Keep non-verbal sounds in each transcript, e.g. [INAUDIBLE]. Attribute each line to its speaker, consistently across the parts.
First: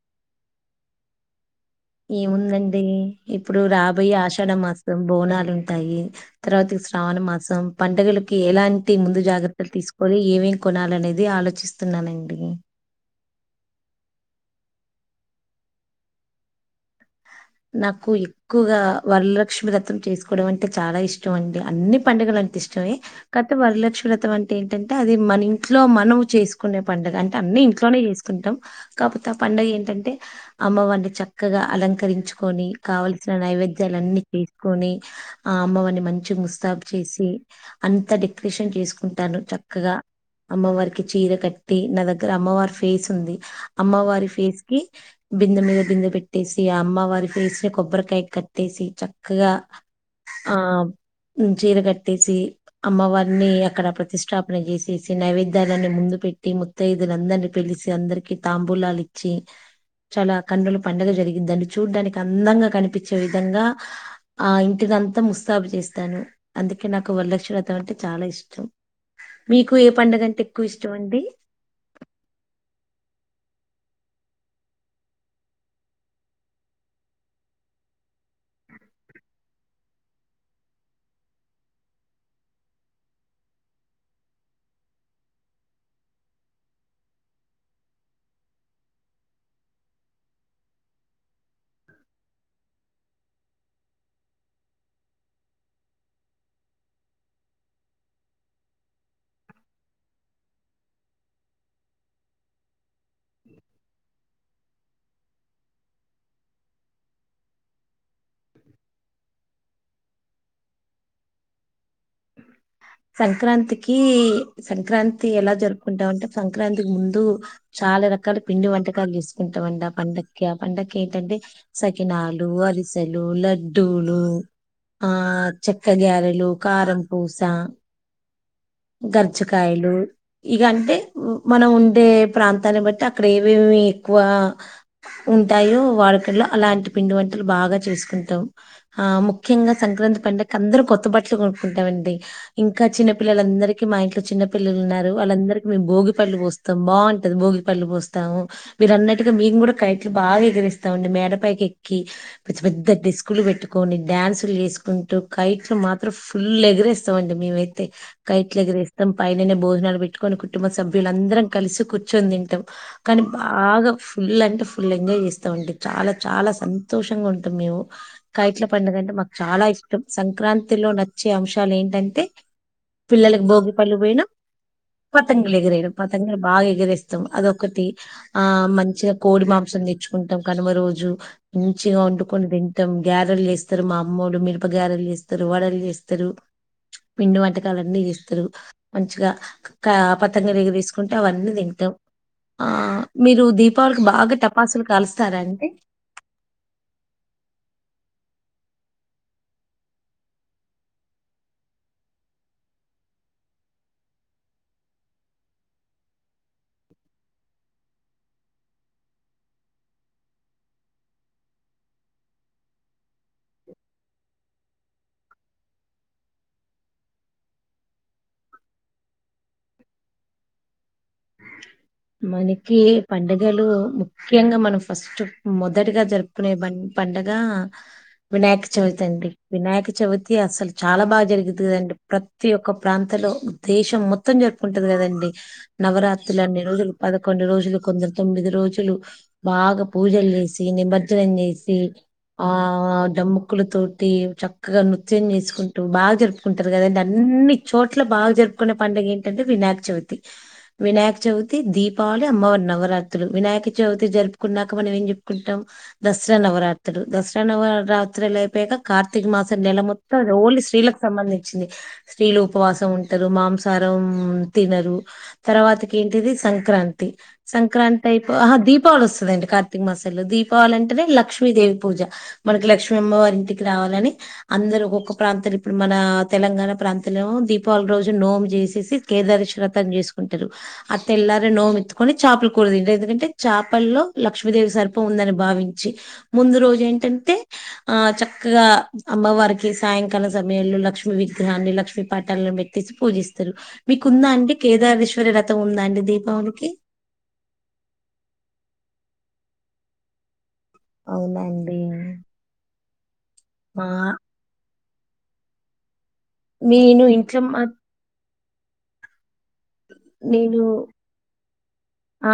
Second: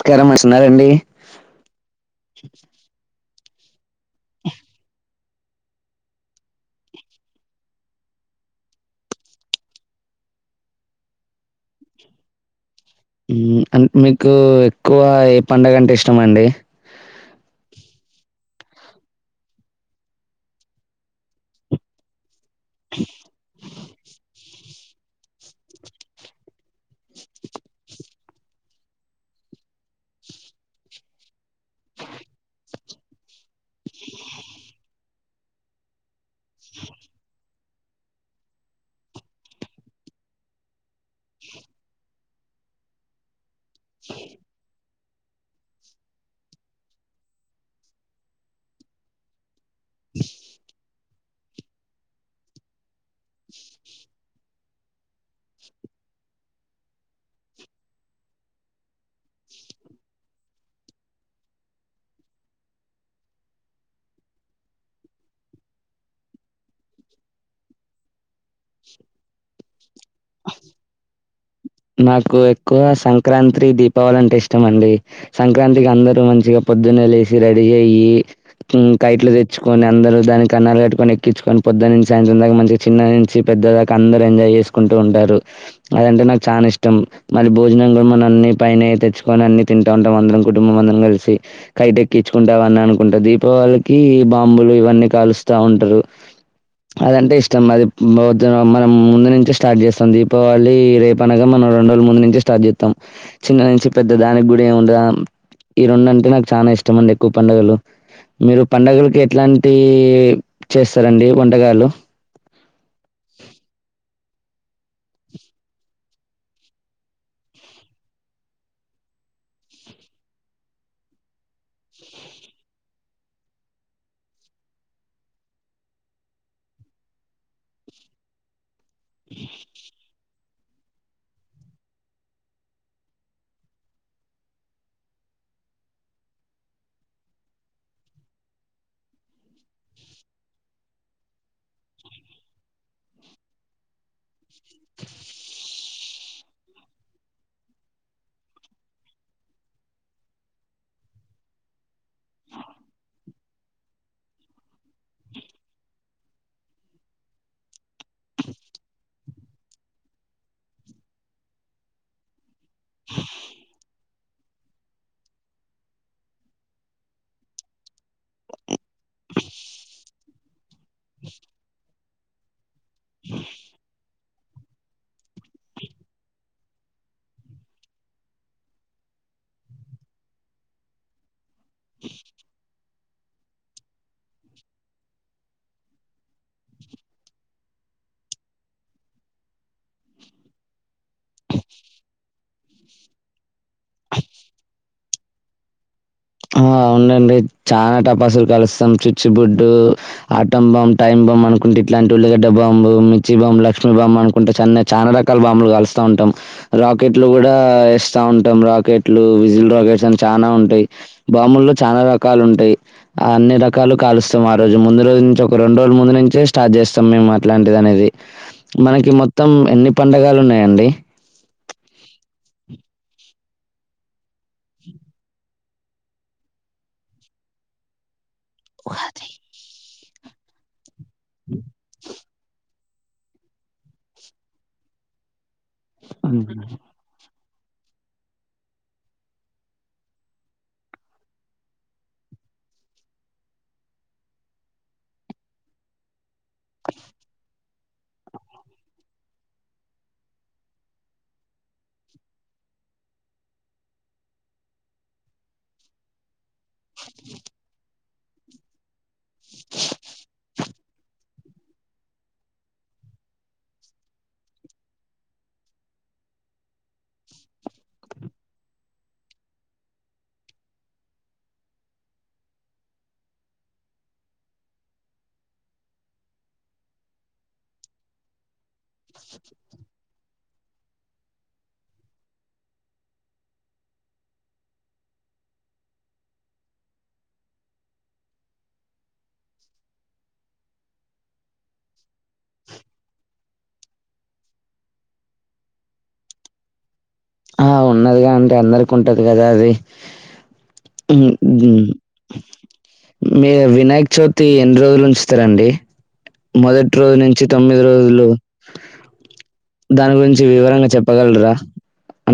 Speaker 1: స్కారం అస్తున్నారా అండీ
Speaker 2: ఏముందండీ ఇప్పుడూ రాబోయె ఆషాఢ మాసం బోనాలుంటాయీ తర్వాత శ్రావణ మాసం పండగలకి ఎలాంటి ముందు జాగ్రత్తల్ తీసుకొవలీ ఏమేం కొనాలినేది ఆలోచిస్ స్తున్నానండీ
Speaker 1: ఉమ్ అం మికూ ఎక్కువా ఏ పండగంటే ఇష్టమండీ
Speaker 2: నాకూ ఎ క్కువగా వరలక్ష్మి వ్రతం చేసుకోవడం అంటె చాలా ఇష్టమండి అన్ని పండుగలం టిష్టమే కాతె వరలక్ష్మి వ్రతం అంటే టంటే అది మనింట్లో మనం చేసుకునే పండగ అంటె అన్నీ ఇంట్లోనే యేసుకుంటం కాపోతే ఆ పండగేంటంటే అమ్మవారిని చక్కగా అలం కరించుకోని కావల్సిన నైవేద్యాలన్ని చేసుకొని ఆ అమ్మవారిని మంచిగ్ ముస్తాబు చేసి అంత డెకరేషన్ కేసుకుంటాను చక్కగా అమ్మవారికి చీర కట్టి నా దగ్గర అమ్మవారి ఫేసుంది అమ్మవారి ఫేస్ కి బిందె మీద బిందె పెట్టేసి ఇగ అమ్మవారి ఫేస్ ని కొబ్బరికాయ కట్టేసీ చక్కగా ఆ మ్ చీర కట్టేసీ అమ్మవారినీ అక్కడ ప్రతిష్టపన చేసేసి నైవేద్యాలన్ని ముందు పెట్టి ముత్తాయిదువులందరిని పిల్సి అందరికి తాంబూలాలు ఇచ్చి చాలా కన్నుల పండగ జరిగి దాన్ని చూడ్డానికి అందాంగా కనిపించే విధంగా ఆ ఇంటి ని అంత ముస్తాబు చేస్తాను అందుకే నాకు వరలక్ష్మి వ్రతం అంటే చాలా ఇష్టం మీకు ఏ పండగ అంటే ఎక్కువ ఇష్టం అండి
Speaker 1: నాకు ఎక్కువ సంక్రాంత్రీ దీపావళి అంటే ఇష్టం అండి సంక్రాంతికి అందరు మంచిగా పొద్దున్న లేసి రెడీ అయ్యి ఉ కైట్లు తెచ్చుకని అందరు దాని కన్నాలు కొట్టుకొని ఎక్కించుకొని పొద్దునించి సాయంత్రం దాకా మంచిగ చిన్న నుంచి పెద్ద దాకా అందరు ఎంజాయ్ చేస్కుంటూ ఉంటారు అది అంటే నాకు చానా ఇష్టం మళ్ళీ భోజనం గూడా మన అన్ని పైనే తెచ్చుకొని అన్ని తింటా ఉంటాం అందరం కుటుంబం అందరం కాల్సి కైటెక్కించుకుంటా అవన్నీ అనుకుంట దీపావళికీ బాంబులు ఇవన్నీ కాలుస్తా ఉంట్రూ అదంటే ఇష్టం అది బోదునా మనం ముందు నుంచే స్టాట్ చేసాం దీపావళీ రేపు పండగ మన రోన్రోల్ ముందు నుంచె స్టాట్ జెత్తం చిన్న నుంచి పెద్ద దానికి గూడా ఏముండ ఈ రెండు అంటే నాకు చానా ఇష్టం అండి ఎక్కువ పండుగలు మీరు పండుగలకి ఎట్లాంటీ చేసారండి వంటకాలు
Speaker 2: సంక్రాంతికీ సంక్రాంతి ఎలా జరుపుకుంటాం అంటే సంక్రాంతికి ముందు చాలా రకాల పిండి వంటకాలు చెస్కుంటావంట పండక్కి ఆ పండక్కి ఏంటంటే సకినాలూ అరిసెలూ లడ్డూలూ ఆ చెక్క గ్యారెలు కారం పూస గర్చాకాయలు ఇగ అంటే మనం ఉండే ప్రాంతాన్ని బట్టి అక్కడ ఏవేమి ఎక్కువా ఉంటాయో వారికేల అలాంటి పిండి వంటలు బాగా చేస్కుంటాం ఆ ముఖ్యంగా సంక్రాంతి పండుగ్కి అందురూ కొత్త బట్టలు కొనుక్కుంటామండి ఇంకా చిన్నపిల్లలందరు ఇట్లు మా ఇంట్లో చిన్న పిల్లలు ఉన్నారు అల్లందరికీ మేము భోగి పళ్ళు బోస్తాం బావుంటది భోగి పళ్ళు బోస్తాము మీరు అన్నట్టుగా మీమ్ గూడా కైట్లు బాగా ఎగిరిస్తామండి మేడపైకి ఎక్కి పెద్ద పెద్ద డెస్కు లు పెట్టుకొని డాన్సులు ఎస్కుంటూ కైట్లు మాత్రం ఫుల్ ఎగరేస్తాం అండి మేమైతే తే కైట్లు ఎగిరేస్తాం పైననే భోజనాలు పెట్టుకొని కుటుంబ సభ్యులందరం కలిసి కూచ్చొని తింటాం కానీ బాగా ఫుల్ అంటే ఫుల్ ఫుల్ ఎంజాయ్ చేస్తాం అండి చాలా చాలా సంతోషంగా ఉంటాం మేము కట్ల పండగ అంటే మాకు చాలా ఇష్టం సంక్రాంతి లో నచ్చే అంశాలు ఏంటంటే పిల్లకి భోగి పల్లు పోయినా పతంగిల్ ఎగిరేయడం పతంగిలు బాగా ఎగరేస్తాం అదొకటి ఆ మంచిగా కోడి మాంసాం తెచ్చుకుంటాం కనుమ రోజు మంచిగా ఒండుకొని తిం టాం గ్యారెలు జెస్తారు మా అమ్మొలు మిరప గ్యారెలు జెస్తారు వడలు జెస్తారు పిండి వంట కలన్నీ జెస్తారు మంచిగా కా పతంగులు ఎగరేస్కుంట అవన్నీ తింటాం ఆ మీరు దీపావళికి బాగా టపాసులు కలుస్తారా అండి
Speaker 1: ఆ అవునండి చానా టపాసులు కలుస్తాం చిచ్చు బుడ్డు ఆటం బాంబ్ టైమ్ బాంబ్ అనుకుంటా ఇట్లాంటి ఉళ్ళిగడ్డ బాంబు మిచ్చి బాంబ్ లక్ష్మిీ బాంబ్ అనుకుంటా చెన్న చానా రకాల బాంబులు కలుస్తా ఉంటాం రాకెట్లు గూడా ఏస్తా ఉంటాం రాకెట్లు విజిల్ రాకెట్స్ అని చానా ఉంటై బాంబుల్లో చానా రకాలు ఉంటాయి ఆ అన్ని రకాలు కాలుస్తాం ఆరోజు ముందు రోజు నుంచి ఒక రోన్ రోల ముందు నుంచే స్టార్ట్ జెస్తాం మేము అట్లాంటిది అనేది మనకి మొత్తం ఎన్ని పండగలు ఉన్నాయండి
Speaker 2: మనకి పండగలు ముఖ్యంగా మనం ఫస్ట్ మొదటిగా జరుపుకునే మన పండగ వినాయక్ చవితి అండి వినాయక చవితి అసలు చాలా బాగా జరుగుతదండి ప్రతి ఒక్క ప్రాంతంలో దేశం మొత్తం జరుపుకుంటది కదండి నవరాత్రులు అన్ని రోజులు పదకొండు రోజులు కొందరు తొమ్మిది రోజులు బాగా పూజలు చేసి నిమజ్జనం చేసి ఆ డముక్కుల తోటి చక్కగా నృత్యం చేసుకుంటూ బాగా జరుపు కుంటారు కదండి అన్ని చోట్ల బాగా జరుపుకునే పండుగ ఏంటంటే వినాయక చవితి వినాయక చవి తి దీపావళి అమ్మవారు నవరాత్రులు వినాయక చవితి జరుపుకున్నాక మనం ఏం చెప్పుకుంటాం దసరా నవరాత్రులు దసరా నవరాత్రుల పైగా కార్తీక మాసం నెల మొత్తం ఓన్లీ స్త్రీలకు సంబంధించింది స్త్రీలు ఉపవాసం ఉంటారు మాంసాహారం తినరు తర్వాతకి ఏంటిది సంక్రాంతి సంక్రాంతి అయిపో ఆహా దీపావళి వస్తుదండి కార్తీక మాసంలో దీపావళి అంటేనే లక్ష్మీదేవి పూజ మనకి లక్ష్మీ అమ్మవారు ఇంటికి రావాలని అందరు ఒక్కొక్క ప్రాంతాలు ఇప్పుడు మన తెలంగాణ ప్రాంతంలో ఏమో దీపావళి రోజు నోము చేసి కేదారేశ్వర వ్రతం చేసుకుంటారు తెల్లారే నోము ఎత్తుకొని చాపల కూర తింటారు ఎందుకంటే చాపల్లో లక్ష్మీదేవి సర్పం ఉందని భావించి ముందు రోజు ఏంటంటే ఆ చక్కగా అమ్మవారికి సాయంకాలం సమయంలో లక్ష్మి విగ్రహాన్ని లక్ష్మీ పటాలను పెట్టేసి పూజిస్తారు మీకు ఉందా అండి కేదారేశ్వర వ్రతం ఉందా అండి దీపావళికి
Speaker 1: ఆ ఉన్నదిగా అండి అందరికి ఉంటది కదా అది మ్మ్
Speaker 2: అవునండి
Speaker 1: మ్మ్ మీరు
Speaker 2: ఆ
Speaker 1: వినాయక్ చవితి ఎన్ని రోజులు ఉంచుతారండి మొదటి
Speaker 2: నేను
Speaker 1: రోజు
Speaker 2: ఇంట్లో
Speaker 1: నుంచి
Speaker 2: మా
Speaker 1: తొమ్మిదో రోజులు దాని గురించి
Speaker 2: నేను
Speaker 1: వివరంగా చెప్పగలరా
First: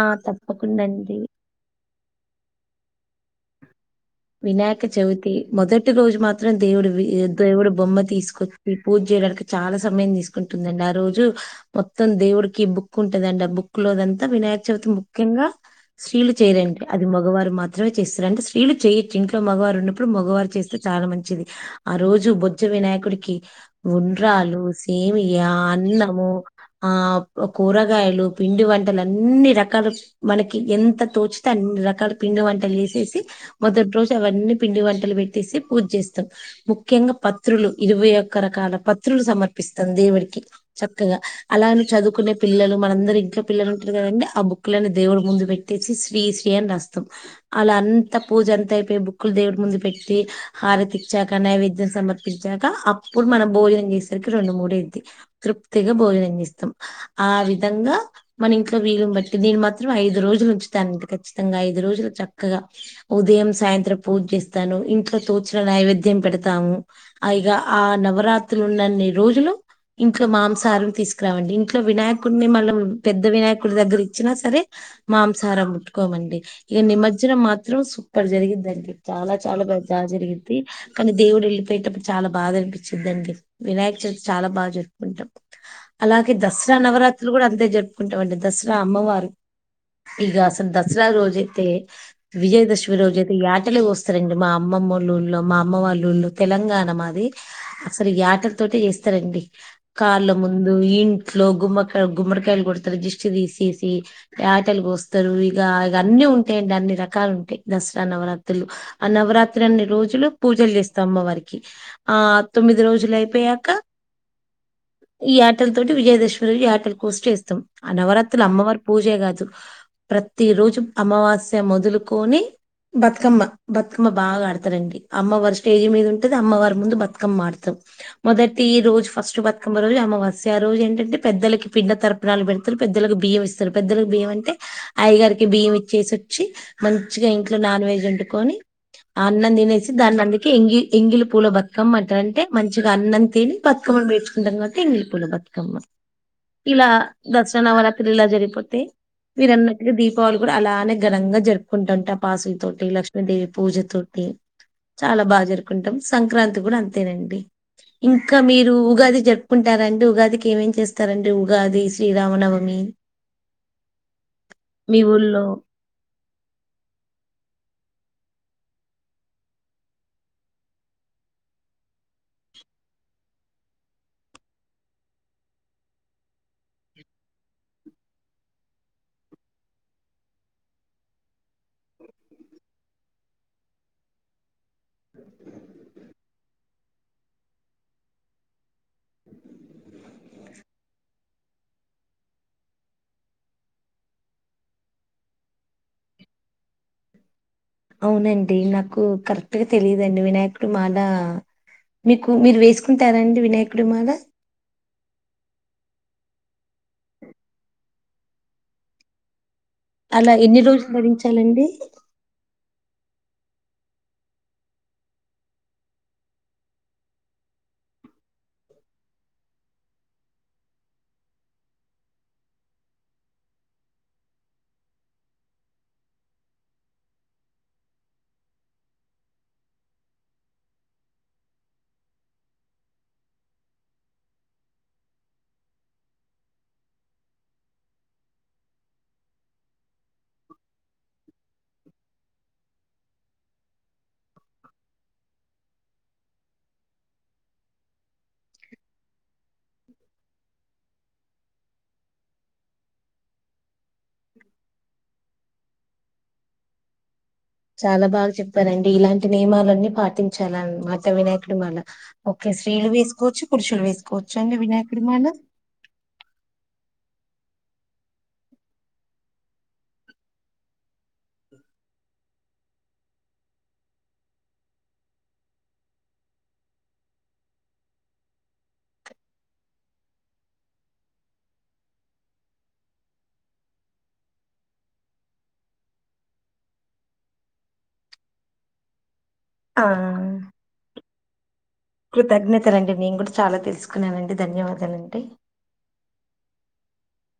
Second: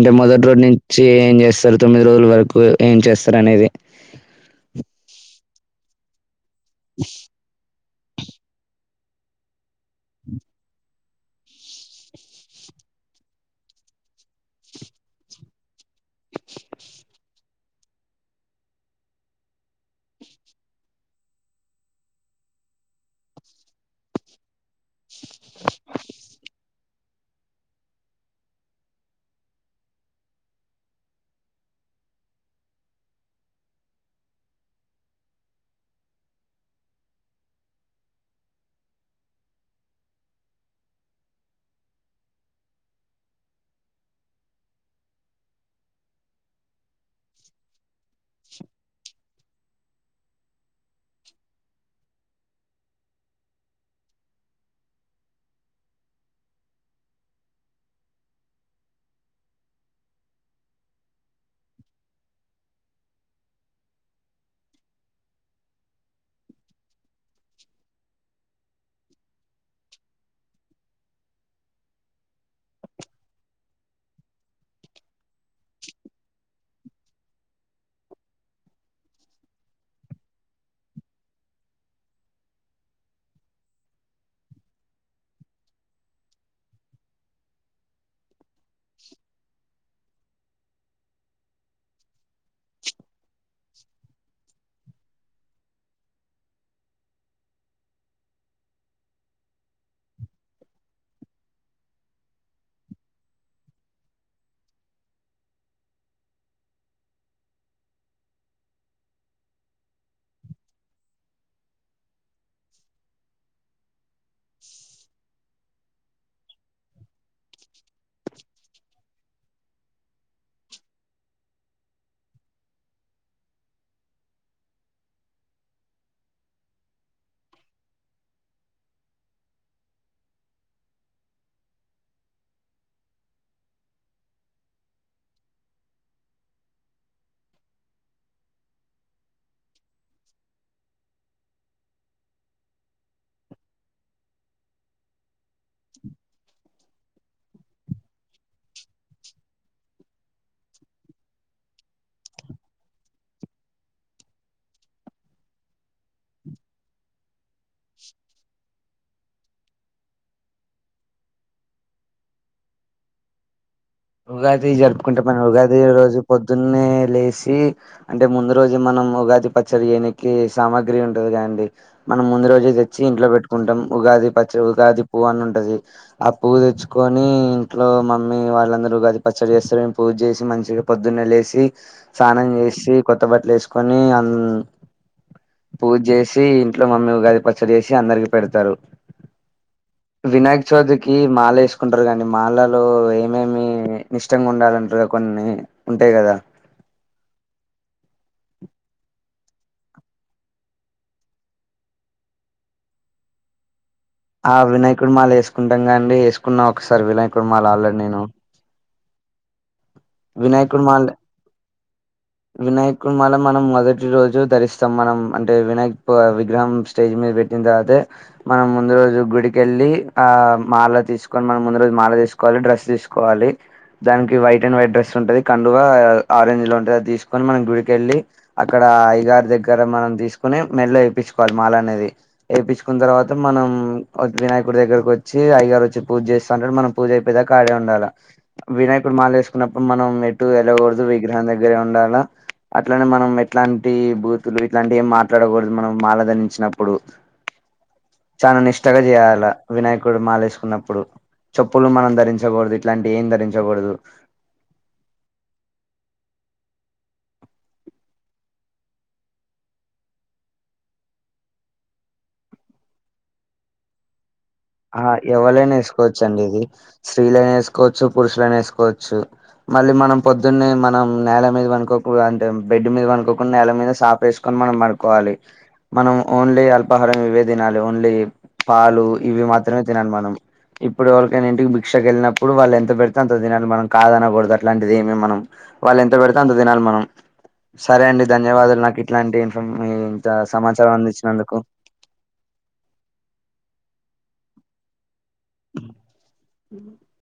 Speaker 2: ఆ
Speaker 1: మొదటి రోజు
Speaker 2: తప్పకుండా
Speaker 1: నుంచి
Speaker 2: అండి
Speaker 1: ఏం చేస్తారు తొమ్మిది రోజుల వరకు ఏం చేస్తారు అనేది
Speaker 2: వినాయక చవితి మొదటి రోజు మాత్రం దేవుడి వి దేవుడు బొమ్మ తీసుకొచ్చి పూజ చేయడానికి చాలా సమయం తీసుకుంటుందండి ఆ రోజు మొత్తం దేవుడికి బుక్ ఉంటదంట ఆ బుక్ లోదంతా వినాయక చవితి ముఖ్యంగా స్త్రీలు చేయరండి అది మగవారు మాత్రమే చేస్తారు అండి స్త్రీలు చేయ ఇంట్లో మగవారు ఉన్నప్పుడు మగవారు చేస్తే చాలా మంచిది ఆ రోజు బొజ్జ వినాయకుడికి ఉండ్రాలు, సేవియా, అన్నము ఆ కూరగాయలు, పిండి వంటలు అన్ని రకాలు మనకి ఎంత తోచితే అన్ని రకాల పిండి వంటలు చెసేసి మొదట్ రోజే అవన్నీ పిండి వంటలు పెట్టేసి పూజ చేస్తాం ముఖ్యంగా పత్రులు ఇరవై ఒక్క రకాల పత్రులు సమర్పిస్తాం దేవుడికి చక్కగా అలానే చదువుకునే పిల్లలు మనందరి ఇంట్లో పిల్లలు ఉంటారు కదండి ఆ బుక్ లని దేవుడు ముందు పెట్టేసి శ్రీ శ్రీ అని రాస్తాం అలా అంత పూజ అంతా అయిప్ బుక్ లు దేవుడి ముందు పెట్టి హారతిచ్చాక నైవేద్యం సమర్పించాక అప్పుడు మనం భోజనం చేసరికి రెండు, మూడు అయిద్ది తృప్తిగా భోజనం చేస్తాం ఆ విధంగా మన ఇంట్లో వీలును బట్టి నేను మాత్రం ఐదు రోజులు ఉంచుతానండి ఖచ్చితంగా ఐదు రోజులు చక్కగా ఉదయం, సాయంత్రం పూజ చేస్తాను ఇంట్లో తోచిన నైవేద్యం పెడతాము అ ఇగా ఆ నవరాత్రులు ఉన్నన్ని రోజులు ఇంట్లో మాంసాహారం తీసుకురామండి ఇంట్లో వినాయకుడిని మళ్ళ మేమ్ పెద్ద వినాయకుడి దగ్గర ఇచ్చినా సరే మాంసాహారం, ముట్టుకోమండి. ఇక, నిమజ్జనామ్ మాత్రం, సూపర్, జరిగిదండి చాలా, చాలా, బాగా, జరిగింది. కానీ, దేవుడు, వెళ్ళిపోయేటప్పుడు, చాలా, బాధ అనిపించిందండి. వినాయకచవితి, చాలా బాగా జరుపుకుంటాం. అలాగే, దసరా, నవరాత్రులు, గుడా అంతే, జరుపుకుంటామ్, అండి, దసరా, నా, అమ్మవారు, ఇగ, అసలు, దసరారోజు, అయితే, విజయదశమి, రోజు, అయితే, ఇ యటలుకోస్తారండి. మా అమ్మ మమోళ్ళు, ఊరిలో మా అమ్మ వాళ్ళ ఉళ్ళో తెలంగాణ, మాది, అసల, యటలతోటే చేస్తారండి. కార్ల, ముందు, ఇంట్లో, గుమ్మకాయ గుమ్మడికాయలు, కొడతారు. దిష్టితీసేసి, యటలుకోస్తారు. ఇక, ఇగ అన్నిఉంటాయండి. అన్ని రకాలు, ఉంటాయి. దసరా, నవరాత్ తుల్లు, ఆనవరాత్రి, అన్ని, రోజులు, పూజలు, చేస్తా, అమ్మ వారికి, ఆ, తొమ్మిది, రోజులు, అయిపోయాక, ఈ యటలతోటి, విజయదశమి, రోజు, యటలు కోసి చేస్తాం, ఆ నవరాత్రులు అమ్మవారి పూజే కాదు, ప్రతిరోజు, అమావాస్య, మోదులుకొని, కమ్మ, బతుకమ్మ, బాగా, ఆడతారండి, అమ్మవారు, స్టేజీ, మీద, ఉంటది. అమ్మవారి, ముందు, బతుకమ్మ, ఆడతాము మొదటి, ఈ రోజు ఫస్ట్ బతుకమ్మ, రోజు అమావాస్య, ఆరోజు, ఏంటంటే, పెద్దలకి, పిండతరప్ పునాలు, పెడతారు. పెద్దోలకు, బియ్యం, ఇస్తారు. పెద్దలకు, బియ్యం, అంటే, అయ్యగారికి, బియ్యం, ఇచ్చేసి, వచ్చి, మంచిగా, ఇంట్లో, నానవెజ్, వండుకొని, ఆ, అన్నం, తినేసి, దాని, అందుకే, ఎంగి, ఎంగిలి పూల బత్కామ్మ, అంటారంటే, మంచిగా అన్నంతిని, బతుకమ్మలు, పెంచుకుంటారు, కాబట్టి యెంగిలి పూల బతుకమ్మ, ఇలా దసరా, నవరత్రిలా, జరిగిపోతే, వీరు, అన్నట్టగే, దీపావళి, కూడా, అలానే, ఘనంగా, జరుపుకుంట, ఉంట, టపాసులతోటి, లక్ష్మీ పూజతోటి, చాలా బాగా జరుకుంటాం. సంక్రాంతి, కూడా, అంతేనండి, ఇంకా, మీరు, ఉగాది, జరుప్, కుంటారండి. ఉగాదికి, ఏమేమ్, చేస్తారండి. ఉగాది శ్రీరామనవమి,
Speaker 1: ఉగాది,
Speaker 2: మీ
Speaker 1: జరుపుకుంటా, మన,
Speaker 2: ఊళ్ళో
Speaker 1: ఉగాదే రోజు పొద్దున్నే లేషి, అంటే, ముందురోజు, మనం, ఉగాది, పచ్చడి, చేయినికి, సామాగ్రి, ఉంటది, కదండి, మనం, ముందు, రోజే, తెచ్చి, ఇంట్లో, పెట్టుకుంటాం. ఉగాది, పచ్చడి, ఉగాది, పువ్, అన్ని ఉంటది. ఆ పువ్వు, తెచ్చుకొని, ఇంట్లో, మమ్మీ, వాళ్ళందరు, ఉగాది, పచ్చడి, చేస్తారు, మేమ్, పూజ చేసి, మంచిగా, పొద్దున్నే, లేేసి, స్నానం, చేశి, కొత్త, బట్టలేసుకొని, అన్, పూజ, చేశి, ఇంట్లో, మమ్మీ, ఉగాది, పచ్చడి, చేశి, అందరికి, పెడతారు. వినాయకచవితికి, మాల, వేసుకుంటారు. కానీ, మాలలో, ఏమేమి, నిష్టంగా, ఉండాలంట్రే, కొన్ని, ఉంటాయి. కదా, కొన్ని
Speaker 2: అవునండి, నాకు, కరెక్ట్, అంటే, తెలిదండి వినాయకుడు, మాలా, మీకు మీరు, వేసుకుంటారండి. వినాయకుడు, మాలా
Speaker 1: ఆ, వినాయకుడిమాల, వేసుకుంటామ్, గాండి, వేసుకున్నా, ఒకసారి, వినాయకుడిమాల ఆల్రెడీ నేను,
Speaker 2: అలా, ఎన్ని, రోజులు, ధరించాలండి.
Speaker 1: వినాయకుని, మాల, మనం, మొదటిరోజు, ధరిస్తాం. మనం, అంటే వినాయక్ విగ్రహం, స్టేజ్, మీదా, పెట్టింనా తర్వాతే మనం, ముందురోజు, గుడికెళ్లి, ఆ, మాల, తీసుకొని, మనం, ముందురోజు, మాల తీసుకుని, వాళ్ళు, డ్రెస్ తీసుకోవాలి. దానికి, వైట్ అండ్ వైట్ డ్రెస్, ఉంటది. కండువ, ఆరంజ్, లో, ఉంటది. అది, తీసుకొని, మనం, గుడికెళ్ళి, అక్కడ, అయ్యగారి, దగ్గర, మనం, తీసుకుని, మెడ్ల వేపించుకోవాలి. మాల అనేది ఏపించుకున్న తర్వాత మనం వినాయకుడి దగ్గరకు వచ్చి అయ్యగారు వచ్చి పూజ చేస్తంటాడు మనం పూజ అయిపోయిదాక అడనే ఉండాల వినాయకుడు మాల వేసుకున్న పు మనం ఎటు వెళ్ళగూడదు విగ్రహం దగ్గరే ఉండాల అట్లానే మనం ఎట్లాంటి బూతులు ఇట్లాంటి ఏం మాట్లాడకూడదు మనం మాలధరించినప్పుడు చాన నిష్టగా జేయాల వినాయకుడు మాలేసుకున్నప్పుడు చెప్పులు మనం ధరించకూడదు ఇట్లాంటి ఏం ధరించకూడదు
Speaker 2: చాలా బాగా చెప్పారండి ఇలాంటి నియమాలన్నీ పాటించాలన్నమాట వినాయకుడు మాల ఓకే స్త్రీలు వేసుకోచ్చు పురుషులు వేసుకోవచ్చు అండి వినాయక
Speaker 1: ఆ ఎవరైనా వేసుకోవచ్చండి ఇది స్త్రీలైన వేసుకోవచ్చు పురుషులైన వేసుకోవచ్చు మళ్ళీ మనం పొద్దున్నే మనం నేల మీద వనుకోకు అంటే బెడ్ మీద వనుకోకుండా నేల మీద సాఫే సుకొని మనం వడుకోవాలి మనం ఓన్లీ అల్పాహారం ఇవ్వే తినాలి ఓన్లీ పాలు ఇవి మాత్రమే తినాలి మనం ఇప్పుడు ఎవరికైనా ఇంటిబిక్షకు వెళ్ళినప్పుడు వాళ్ళు ఎంత పెడితే అంత తినాలే మనం కాదనకూడదు. అట్లాంటిది ఏమి మనం వాళ్ళు ఎంత పెడితే అంత తినాలి. మనం సరే అండి ధన్యవాదాలు నాకు ఇట్లాంటి ఉ
Speaker 2: ఆ
Speaker 1: ఉ ఇంత సమాచారం అందించినందుకు
Speaker 2: కృతజ్ఞతలు అండి నేను కూడా చాలా తెలుసుకున్నానండి ధన్యవాదాలు అండి
Speaker 1: [UNINTELLIGIBLE]